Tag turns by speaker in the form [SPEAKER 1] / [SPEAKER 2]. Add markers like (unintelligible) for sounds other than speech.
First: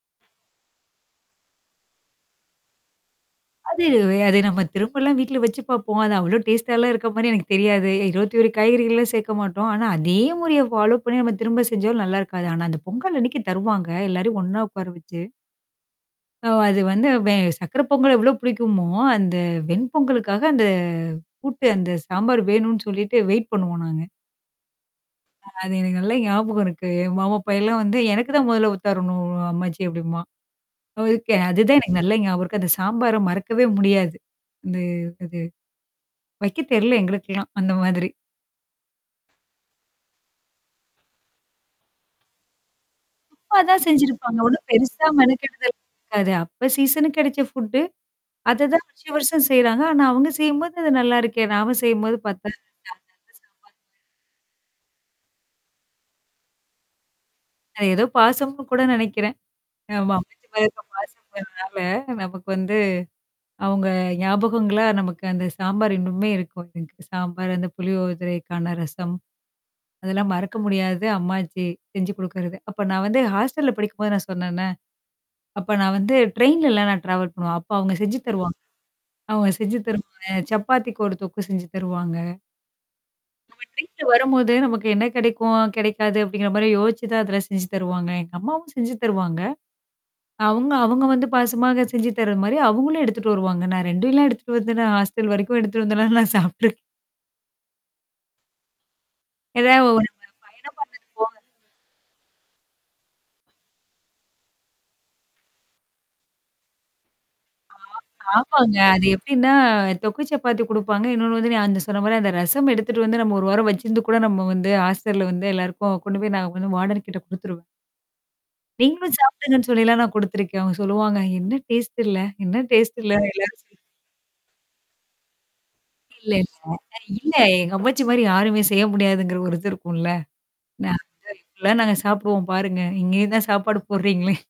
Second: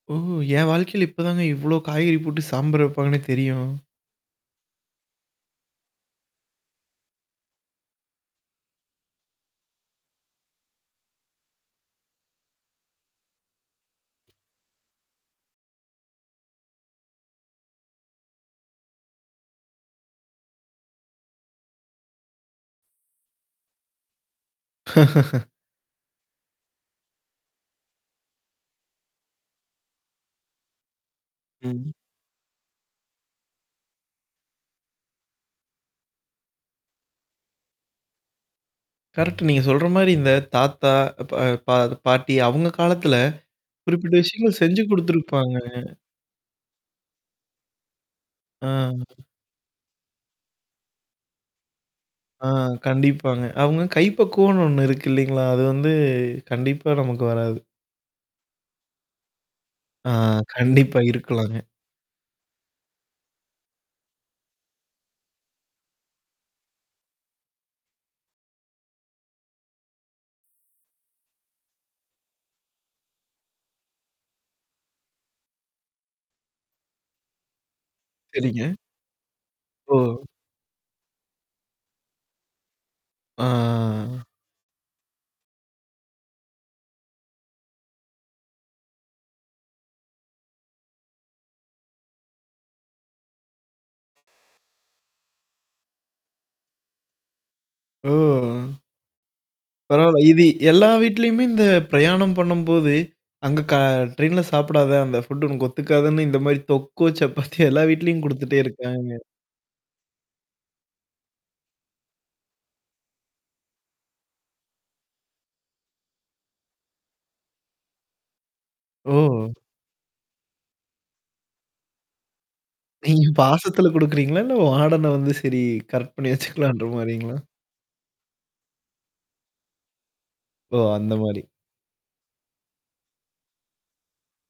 [SPEAKER 1] ஓ! என் வாழ்க்கையில இப்பதாங்க இவ்வளோ காய்கறி போட்டு சாம்பார் வைப்பாங்கன்னே தெரியும்.
[SPEAKER 2] அது அது நம்ம திரும்பலாம் வீட்ல வச்சு பார்ப்போம். அது அவ்வளோ டேஸ்ட்டாலாம் இருக்க மாரி எனக்கு தெரியாது. 21 காய்கறிகள்லாம் சேர்க்க மாட்டோம். ஆனா அதே முறைய ஃபாலோ பண்ணி நம்ம திரும்ப செஞ்சாலும் நல்லாருக்காது. ஆனா அந்த பொங்கல் அன்னைக்கு தருவாங்க எல்லாரையும் ஒண்ணா உட்கார வச்சு. அது வந்து வெ சர்க்கரை பொங்கல் எவ்ளோ பிடிக்குமோ, அந்த வெண் பொங்கலுக்காக அந்த கூட்டு அந்த சாம்பார் வேணும்னு சொல்லிட்டு வெயிட் பண்ணுவோம். நாங்க.
[SPEAKER 1] (laughs)
[SPEAKER 2] ஆனா அது எனக்கு நல்லா ஞாபகம் இருக்கு. என் மாமாப்பையன்ல்லாம் வந்து எனக்கு தான் மொதல்ல ஊத்திரணும் அம்மாச்சி அப்படிம்பான். அது ஓகே அதுதான்
[SPEAKER 1] ம்.
[SPEAKER 2] எனக்கு நல்லா ஞாபகம் இருக்கு அந்த சாம்பார மறக்கவே முடியாது. வந்து அது வைக்க தெர்ல எங்களுக்கெல்லாம் அந்த மாதிரி.
[SPEAKER 1] கரெக்ட். நீங்க சொல்ற மாரி இந்த தாத்தா, பா பா பாட்டி அவுங்க காலத்துல,
[SPEAKER 2] சும்மாதான்
[SPEAKER 1] குறிப்பிட்ட
[SPEAKER 2] செஞ்சிருப்பாங்க.
[SPEAKER 1] விஷயங்கள்
[SPEAKER 2] அவ்ளோ
[SPEAKER 1] செஞ்சு
[SPEAKER 2] பெருசா
[SPEAKER 1] குடுத்துருப்பாங்க.
[SPEAKER 2] மெனக்கெடுதல் இருக்காது. அது அப்ப சீசனுக்கு கிடைச்ச ஃபுட்டு. அததான்
[SPEAKER 1] அ.
[SPEAKER 2] வருஷம் வருஷம் செய்றாங்க. ஆனா அவங்க செய்யும்போது அது நல்லாருக்கே. நாம செய்யும்போது
[SPEAKER 1] ஆ
[SPEAKER 2] பத்தாது.
[SPEAKER 1] கண்டிப்பாங்க.
[SPEAKER 2] (unintelligible)
[SPEAKER 1] அவங்க கைப்பக்குவம்ன்னு ஒண்ணு இருக்கு. இல்லலைங்களா? அது வந்து கண்டிப்பா நமக்கு வராது.
[SPEAKER 2] அது ஏதோ பாசம்னு கூட நினைக்கிறேன்.
[SPEAKER 1] ஆ,
[SPEAKER 2] ஆமா (unintelligible)
[SPEAKER 1] கண்டிப்பா இருக்கலாங்க.
[SPEAKER 2] பாசங்கறனால நமக்கு வந்து, அவங்க ஞாபகங்களா நமக்கு அந்த சாம்பார் இன்னுமே இருக்கும். எனக்கு. சாம்பார், அந்த புளியோதரைக்கான ரசம். அதெல்லாம் மறக்க முடியாது அம்மாச்சி செஞ்சு குடுக்கறது. அப்ப நான் வந்து ஹாஸ்டல்ல படிக்கும்போது நான் சொன்னேன்னா. அப்ப நான் வந்து ட்ரெயின்லலாம் நான் ட்ராவல் பண்ணுவேன். அப்ப அவங்க செஞ்சு தருவாங்
[SPEAKER 1] சரிங்க.
[SPEAKER 2] அவங்க செஞ்சு
[SPEAKER 1] ஓ.
[SPEAKER 2] தருவாங்க. சப்பாத்திக்கு ஒரு தொக்கு செஞ்சு தருவாங்க.
[SPEAKER 1] ஆ,
[SPEAKER 2] அவுங்க வீட்ல
[SPEAKER 1] ஆ, ஆ.
[SPEAKER 2] வரும்போது நமக்கு என்ன கிடைக்கும், கிடைக்காது அப்படிங்கிற மாரி யோசிச்சு தான் அதில செஞ்சு தருவாங்க. எங்க அம்மாவும் செஞ்சு தருவாங்க. அவங்க அவுங்க வந்து பாசமாக செஞ்சு தரது மாரி அவங்களும் எடுத்துட்டு வருவாங்க. நான் 2லாம் எடுத்துட்டு வந்தே நான் ஹாஸ்டல் வரைக்கும் எடுத்துட்டு வந்துல்லா நான் சாப்ட்ருக்கே
[SPEAKER 1] ஓ!
[SPEAKER 2] ஏதாவ ஒரு
[SPEAKER 1] பரவால்ல. இது எல்லா வீட்லயுமே இந்த
[SPEAKER 2] (unintelligible)
[SPEAKER 1] பிரயாணம் பண்ணும்போது, அங்க க ட்ரெயின்ல சாப்பிடாதே அந்த ஃபுட் உனக்கு ஒத்துக்காதுன்னு இந்த மாரி தொக்கும் சப்பாத்தியும்
[SPEAKER 2] ஆ.
[SPEAKER 1] எல்லா வீட்லயும் குடுத்துட்டே
[SPEAKER 2] ஆமாங்க. அது
[SPEAKER 1] இருக்காங்க.
[SPEAKER 2] எப்படின்னா தொக்கு சப்பாத்தி குடுப்பாங்க. இன்னொன்னு வந்து நான் அந்த சொன்ன மாரி அந்த ரசம் எடுத்துட்டு வந்து நம்ம 1 வாரம் வச்சிருந்து கூட நம்ம வந்து ஹாஸ்டல்ல வந்து எல்லாருக்கும் கொண்டு போய் நான் வந்து வார்டன் கிட்ட குடுத்துருவே நீங்களும்
[SPEAKER 1] ஓ!
[SPEAKER 2] சாப்பிடுங்கன்னு சொல்லிலாம் நான் குடுத்துருக்கேன். அவங்க சொல்லுவாங்க. என்ன டேஸ்ட் இல்ல? என்ன டேஸ்ட் இல்ல எல்லாம்
[SPEAKER 1] நீங்க
[SPEAKER 2] (unintelligible)
[SPEAKER 1] பாசத்தல குடுக்குறீங்களா? இல்ல வாடன வந்து சரி கரெக்ட் பண்ணி
[SPEAKER 2] இல்ல, இல்ல.
[SPEAKER 1] வச்சுக்கலான்ற
[SPEAKER 2] அ இல்ல
[SPEAKER 1] மாரிங்களா?
[SPEAKER 2] எங்க அம்மாச்சி மாரி யாருமே செய்ய முடியாதுங்கிற ஒரு இது இருக்கும்ல.
[SPEAKER 1] ஓ!
[SPEAKER 2] ந
[SPEAKER 1] அந்த மாரி.
[SPEAKER 2] எல்லாம் நாங்க சாப்பிடுவோம் பாருங்க. இங்கேய தான் சாப்பாடு போடுறீங்களே. (chuckles)